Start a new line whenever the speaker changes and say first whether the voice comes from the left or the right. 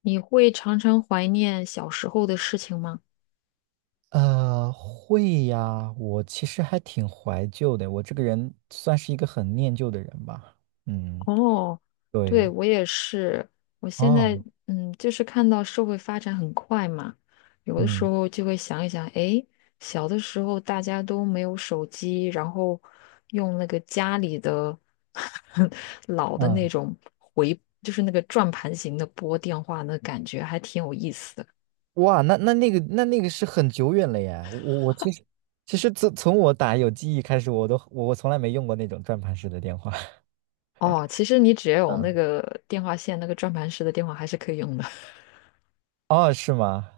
left: 你会常常怀念小时候的事情吗？
right: 会呀，我其实还挺怀旧的，我这个人算是一个很念旧的人吧。嗯，
left: 哦，对，
right: 对，
left: 我也是。我现在
right: 哦，
left: 就是看到社会发展很快嘛，有的时
right: 嗯
left: 候就会想一想，诶，小的时候大家都没有手机，然后用那个家里的 老的那
right: 嗯，
left: 种回，就是那个转盘型的拨电话，那感觉还挺有意思的。
right: 哇，那个是很久远了耶。我其实，其实自从我打有记忆开始，我都我我从来没用过那种转盘式的电话。
left: 哦，其实你只要有那
right: 嗯，
left: 个电话线，那个转盘式的电话还是可以用的。
right: 哦，是吗？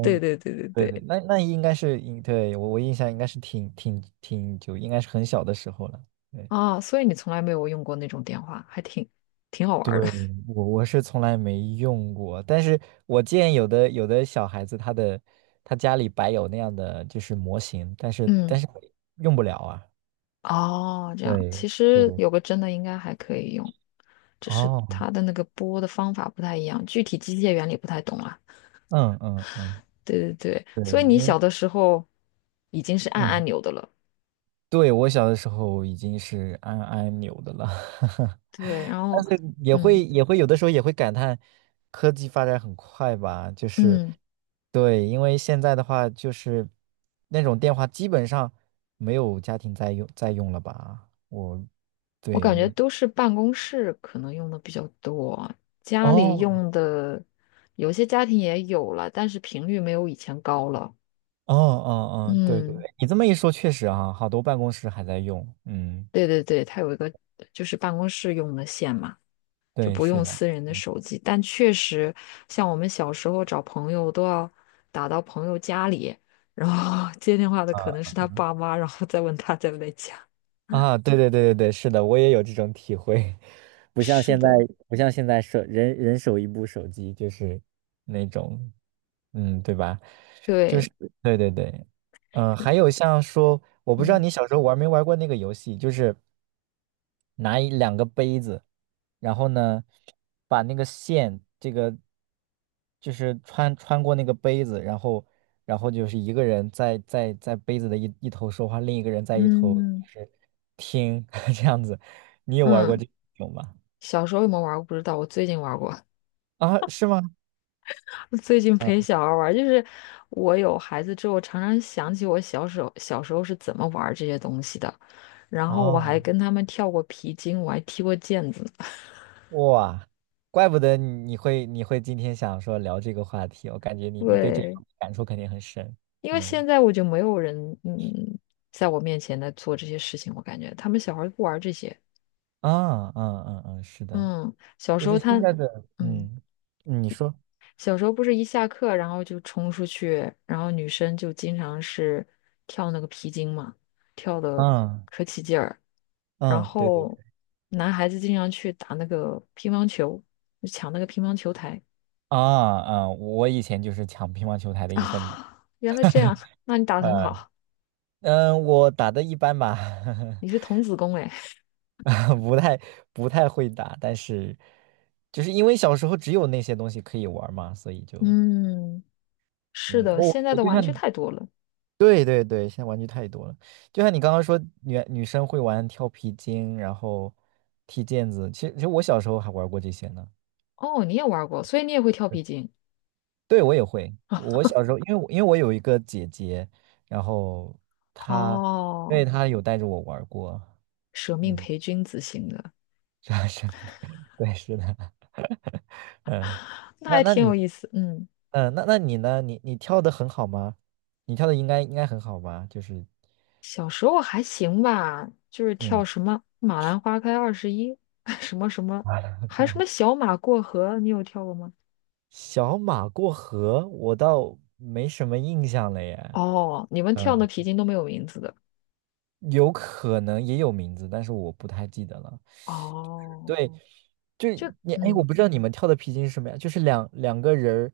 left: 对对对对
right: 对对，
left: 对。
right: 那那应该是，对，我我印象应该是挺久，应该是很小的时候了。对。
left: 啊，所以你从来没有用过那种电话，还挺好玩儿的。
right: 对，我是从来没用过，但是我见有的小孩子他的，他家里摆有那样的就是模型，但 是但
left: 嗯，
right: 是用不了啊。
left: 哦，这样，
right: 对，
left: 其
right: 对
left: 实
right: 对。
left: 有个真的应该还可以用，只是
right: 哦，
left: 它的那个拨的方法不太一样，具体机械原理不太懂啊。
right: 嗯，
left: 对对对，
right: 对，
left: 所以你
right: 因为，
left: 小的时候已经是按
right: 嗯。
left: 按钮的了。
right: 对，我小的时候已经是按按钮的了，
left: 对，然
right: 但
left: 后，
right: 是也
left: 嗯
right: 会也会有的时候也会感叹科技发展很快吧，就是，
left: 嗯，
right: 对，因为现在的话就是那种电话基本上没有家庭在用了吧，我，
left: 我感
right: 对，
left: 觉都是办公室可能用的比较多，家里
right: 哦
left: 用的有些家庭也有了，但是频率没有以前高了。
right: 哦哦哦，对对
left: 嗯。
right: 对，你这么一说确实啊，好多办公室还在用，嗯，
left: 对对对，它有一个就是办公室用的线嘛，就
right: 对，
left: 不
right: 是
left: 用
right: 的，
left: 私人的
right: 嗯，
left: 手机。但确实，像我们小时候找朋友都要打到朋友家里，然后 接电话的可能是他爸妈，然后再问他在不在家。
right: 啊，对对对对对，是的，我也有这种体会，不像
left: 是
right: 现在，
left: 的，
right: 不像现在，人人手一部手机，就是那种，嗯，对吧？就是，
left: 对，
right: 对对对，嗯、还有像说，我不知道
left: 嗯
right: 你小时候玩没玩过那个游戏，就是拿一两个杯子。然后呢，把那个线，这个就是穿过那个杯子，然后，然后就是一个人在杯子的一头说话，另一个人在一头
left: 嗯
right: 就是听 这样子。你有玩过
left: 嗯，
right: 这种吗？
left: 小时候有没有玩过不知道，我最近玩过。
right: 啊，是吗？
left: 最近陪
right: 嗯，
left: 小孩儿玩儿就是我有孩子之后，常常想起我小时候是怎么玩儿这些东西的。然后我还
right: 哦，
left: 跟他们跳过皮筋，我还踢过毽子呢
right: 哇，怪不得你你会你会今天想说聊这个话题，我感觉你对这个
left: 对，
right: 感触肯定很深。
left: 因为
right: 嗯，
left: 现在我就没有人嗯，在我面前来做这些事情，我感觉他们小孩儿不玩儿这些。
right: 啊，嗯嗯嗯，是的，
left: 嗯，小
right: 就
left: 时
right: 是
left: 候他
right: 现在的，
left: 嗯。
right: 嗯，你说。
left: 小时候不是一下课，然后就冲出去，然后女生就经常是跳那个皮筋嘛，跳的
right: 嗯
left: 可起劲儿。然
right: 嗯，对对对，
left: 后男孩子经常去打那个乒乓球，就抢那个乒乓球台
right: 啊，啊，我以前就是抢乒乓球台的一份子，
left: 啊。原来这样，那 你打的很
right: 嗯，
left: 好，
right: 嗯，我打的一般吧，
left: 你是童子功哎。
right: 不太，不太会打，但是就是因为小时候只有那些东西可以玩儿嘛，所以就，
left: 嗯，是
right: 嗯，
left: 的，
right: 我
left: 现在
right: 我
left: 的
right: 就
left: 玩
right: 像
left: 具
right: 你，
left: 太多了。
right: 对对对，现在玩具太多了，就像你刚刚说女生会玩跳皮筋，然后踢毽子，其实，其实我小时候还玩过这些呢。
left: 哦，你也玩过，所以你也会跳皮筋。
right: 对，我也会。我小时候，因为我有一个姐姐，然后她，因
left: 哦，
right: 为她有带着我玩儿过，
left: 舍命
right: 嗯，
left: 陪君子型的，
right: 这样是，对，是的，嗯，
left: 那
right: 那
left: 还
right: 那
left: 挺有
right: 你，
left: 意思。嗯。
right: 嗯，那那你呢？你你跳的很好吗？你跳的应该很好吧？就是，
left: 小时候还行吧，就是跳
right: 嗯，
left: 什么《马兰花开二十一》，什么什么，还什么小马过河，你有跳过吗？
right: 小马过河，我倒没什么印象了耶，
left: 哦，你们跳的
right: 嗯，
left: 皮筋都没有名字的。
right: 有可能也有名字，但是我不太记得了。
left: 哦，
right: 对，就，
left: 就
right: 你，哎，我不知道你们跳的皮筋是什么呀？就是两个人儿，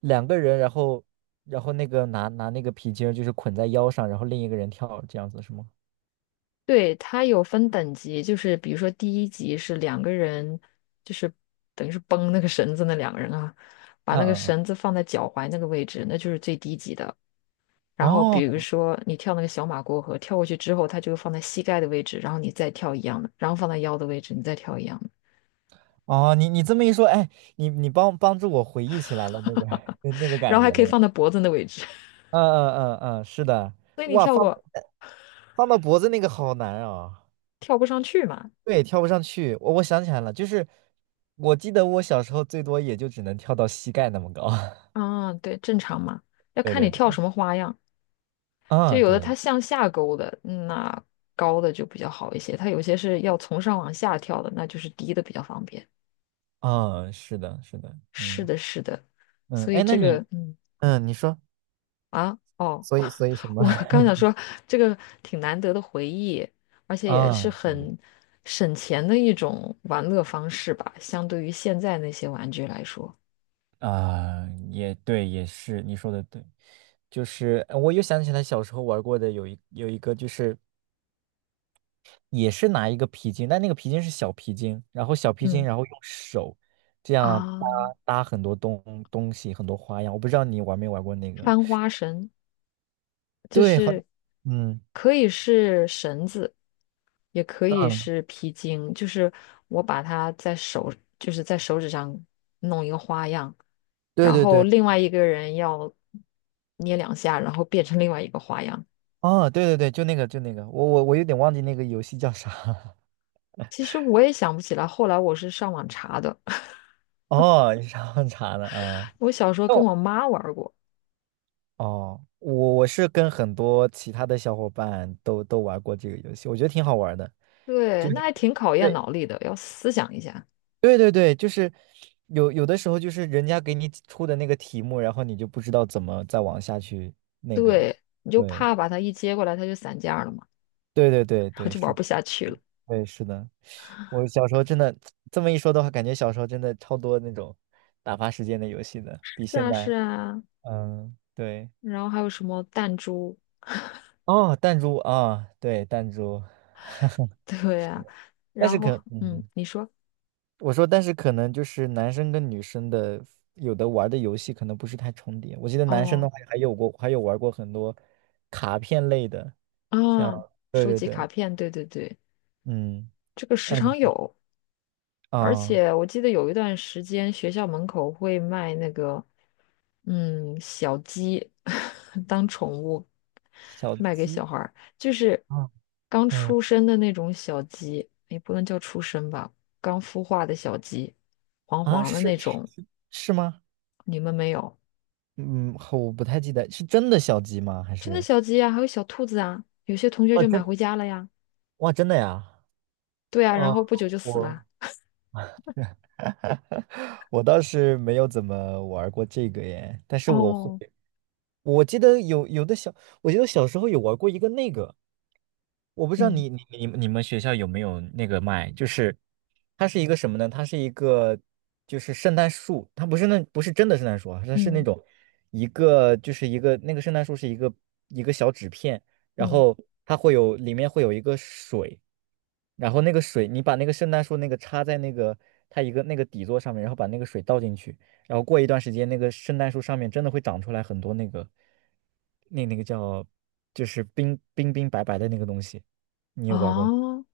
right: 两个人，然后，然后那个拿那个皮筋儿，就是捆在腰上，然后另一个人跳，这样子是吗？
left: 对，它有分等级，就是比如说第一级是两个人，就是等于是绷那个绳子那两个人啊，把
right: 嗯
left: 那个
right: 嗯嗯。
left: 绳子放在脚踝那个位置，那就是最低级的。然后比
right: 哦，
left: 如说你跳那个小马过河，跳过去之后，它就放在膝盖的位置，然后你再跳一样的，然后放在腰的位置，你再跳一样的，
right: 哦，你你这么一说，哎，你帮助我回忆起来了那个 那那个
left: 然
right: 感
left: 后还
right: 觉
left: 可以
right: 了呀。
left: 放在脖子的位置。
right: 嗯嗯嗯嗯，是的，
left: 所以你
right: 哇，
left: 跳
right: 放到，
left: 过
right: 放到脖子那个好难啊，
left: 跳不上去嘛？
right: 对，跳不上去。我，我想起来了，就是我记得我小时候最多也就只能跳到膝盖那么高。
left: 啊，对，正常嘛，要
right: 对
left: 看你
right: 对，
left: 跳什么花样。就
right: 嗯
left: 有
right: 对，
left: 的
right: 啊
left: 它
right: 对。
left: 向下勾的，那高的就比较好一些；它有些是要从上往下跳的，那就是低的比较方便。
right: 啊，是的，是的，
left: 是
right: 嗯，
left: 的，是的，
right: 嗯，
left: 所以
right: 哎，那
left: 这个，
right: 你，嗯，你说，
left: 啊，哦。
right: 所以所以什么？
left: 我刚想 说，这个挺难得的回忆，而且也是
right: 啊，对的，
left: 很省钱的一种玩乐方式吧，相对于现在那些玩具来说。
right: 啊，也对，也是，你说的对，就是，我又想起来小时候玩过的有一个，就是也是拿一个皮筋，但那个皮筋是小皮筋，然后小皮筋，
left: 嗯，
right: 然后用手这样搭，
left: 啊，
right: 搭很多东西，很多花样。我不知道你玩没玩过那个，
left: 翻花绳就
right: 对，好，
left: 是
right: 嗯，
left: 可以是绳子，也可以
right: 嗯，
left: 是皮筋，就是我把它在手，就是在手指上弄一个花样，
right: 对
left: 然
right: 对
left: 后
right: 对，
left: 另外一个人要捏两下，然后变成另外一个花样。
right: 啊，对对对，就那个，我有点忘记那个游戏叫啥。
left: 其实我也想不起来，后来我是上网查的。
right: 哦，你上茶的啊？嗯，
left: 我小时候
right: 那
left: 跟
right: 我，
left: 我妈玩儿过，
right: 哦，我我是跟很多其他的小伙伴都玩过这个游戏，我觉得挺好玩的。
left: 对，
right: 就
left: 那
right: 是，
left: 还挺考验
right: 对
left: 脑力的，要思想一下。
right: 对对对，就是，有的时候就是人家给你出的那个题目，然后你就不知道怎么再往下去那个。
left: 对，你就
right: 对
left: 怕把它一接过来，它就散架了嘛，
right: 对对对
left: 然后
right: 对，
left: 就玩
right: 是
left: 不
right: 的，
left: 下去了。
right: 嗯，对，是的。我小时候真的，这么一说的话，感觉小时候真的超多那种打发时间的游戏的，比
left: 是
right: 现
left: 啊，是
right: 在，
left: 啊。
right: 嗯，对。
left: 然后还有什么弹珠？
right: 哦，弹珠啊，对，弹珠，
left: 对
right: 是
left: 呀、
right: 的，但
left: 然
right: 是
left: 后，
right: 可，
left: 嗯，
right: 嗯，
left: 你说，
right: 我说，但是可能就是男生跟女生的，有的玩的游戏可能不是太重叠。我记得男生的
left: 哦，
right: 话还有过，还有玩过很多卡片类的，
left: 啊，
right: 像，对
left: 收
right: 对
left: 集
right: 对，
left: 卡片，对对对，
right: 嗯，
left: 这个时常
right: 嗯，
left: 有。而
right: 啊，
left: 且我记得有一段时间，学校门口会卖那个，嗯，小鸡 当宠物
right: 小
left: 卖给小
right: 鸡
left: 孩儿，就是
right: 啊，
left: 刚
right: 嗯，
left: 出生的那种小鸡，也不能叫出生吧，刚孵化的小鸡，黄
right: 啊，
left: 黄的那
right: 是是
left: 种。
right: 是，是吗？
left: 你们没有？
right: 嗯，我不太记得，是真的小鸡吗？还
left: 真的
right: 是，
left: 小鸡啊，还有小兔子啊，有些同学
right: 哇
left: 就买
right: 真，
left: 回家了呀。
right: 哇真的呀？
left: 对啊，然
right: 哦，
left: 后不久就死了。
right: 我。我倒是没有怎么玩过这个耶，但是我会，
left: 哦，
right: 我记得有有的小，我记得小时候有玩过一个那个，我不知道
left: 嗯
right: 你们学校有没有那个卖，就是它是一个什么呢？它是一个就是圣诞树，它不是那，不是真的圣诞树啊，它是那
left: 嗯
right: 种一个，就是一个那个圣诞树是一个一个小纸片，然
left: 嗯，
right: 后它会有，里面会有一个水。然后那个水，你把那个圣诞树那个插在那个它一个那个底座上面，然后把那个水倒进去，然后过一段时间，那个圣诞树上面真的会长出来很多那个，那那个叫，就是冰冰，冰白白的那个东西，你有玩过吗？
left: 哦，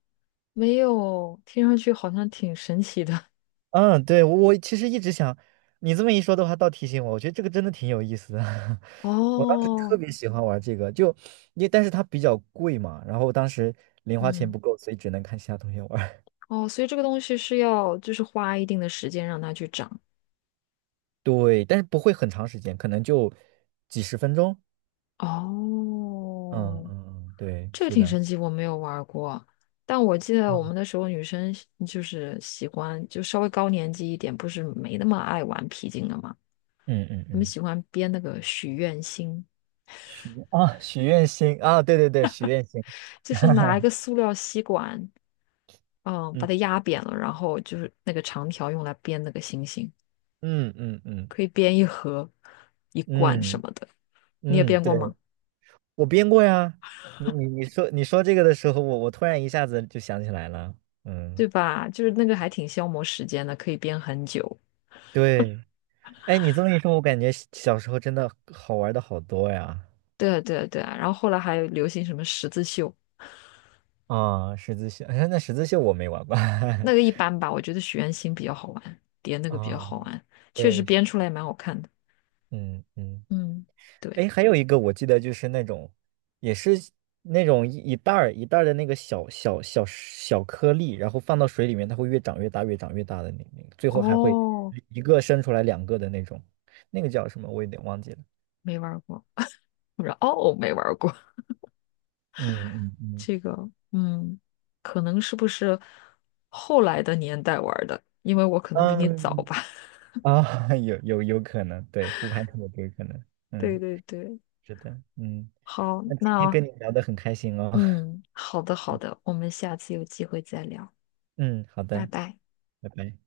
left: 没有，听上去好像挺神奇的。
right: 嗯，对，我其实一直想，你这么一说的话，倒提醒我，我觉得这个真的挺有意思的。我当时特
left: 哦，
right: 别喜欢玩这个，就因为但是它比较贵嘛，然后当时零花钱
left: 嗯，
right: 不够，所以只能看其他同学玩。
left: 哦，所以这个东西是要就是花一定的时间让它去长。
right: 对，但是不会很长时间，可能就几十分钟。嗯
left: 哦，
right: 嗯嗯，对，
left: 这个
right: 是
left: 挺
right: 的。
left: 神奇，我没有玩儿过，但我记得
right: 啊，
left: 我们那时候女生就是喜欢，就稍微高年级一点，不是没那么爱玩皮筋了嘛，
right: 嗯嗯
left: 她们
right: 嗯，
left: 喜欢编那个许愿星，
right: 许愿啊，许愿星啊，对对对，许愿星。
left: 就是拿一 个塑料吸管，嗯，把它
right: 嗯
left: 压扁了，然后就是那个长条用来编那个星星，
right: 嗯嗯嗯，
left: 可以编一盒、一罐什
right: 嗯
left: 么的。你也
right: 嗯，
left: 编
right: 对，
left: 过吗？
right: 我编过呀。你说这个的时候，我突然一下子就想起来了。嗯，
left: 对吧？就是那个还挺消磨时间的，可以编很久。
right: 对。哎，你这么一说，我感觉小时候真的好玩的好多呀。
left: 对啊，对啊，对啊。然后后来还有流行什么十字绣，
right: 啊，十字绣，哎，那十字绣我没玩过。
left: 那个一般吧，我觉得许愿星比较好玩，叠 那个比较
right: 啊，
left: 好玩，确实
right: 对，
left: 编出来也蛮好看的。
right: 嗯嗯。
left: 嗯，对。
right: 哎，还有一个我记得就是那种，也是那种一袋儿一袋儿的那个小小颗粒，然后放到水里面，它会越长越大，越长越大的那那个，最后还会
left: 哦，
right: 一个生出来两个的那种，那个叫什么？我有点忘记了。
left: 没玩儿过，不知道哦，没玩儿过
right: 嗯嗯嗯
left: 这个。嗯，可能是不是后来的年代玩儿的？因为我可能比你早
right: 嗯，
left: 吧。
right: 啊，有可能，对，不排除有这个可能。
left: 对
right: 嗯，
left: 对对，
right: 是的，嗯，
left: 好，
right: 那今天
left: 那
right: 跟你聊得很开心哦。
left: 嗯，好的好的，我们下次有机会再聊，
right: 嗯，好
left: 拜
right: 的，
left: 拜。
right: 拜拜。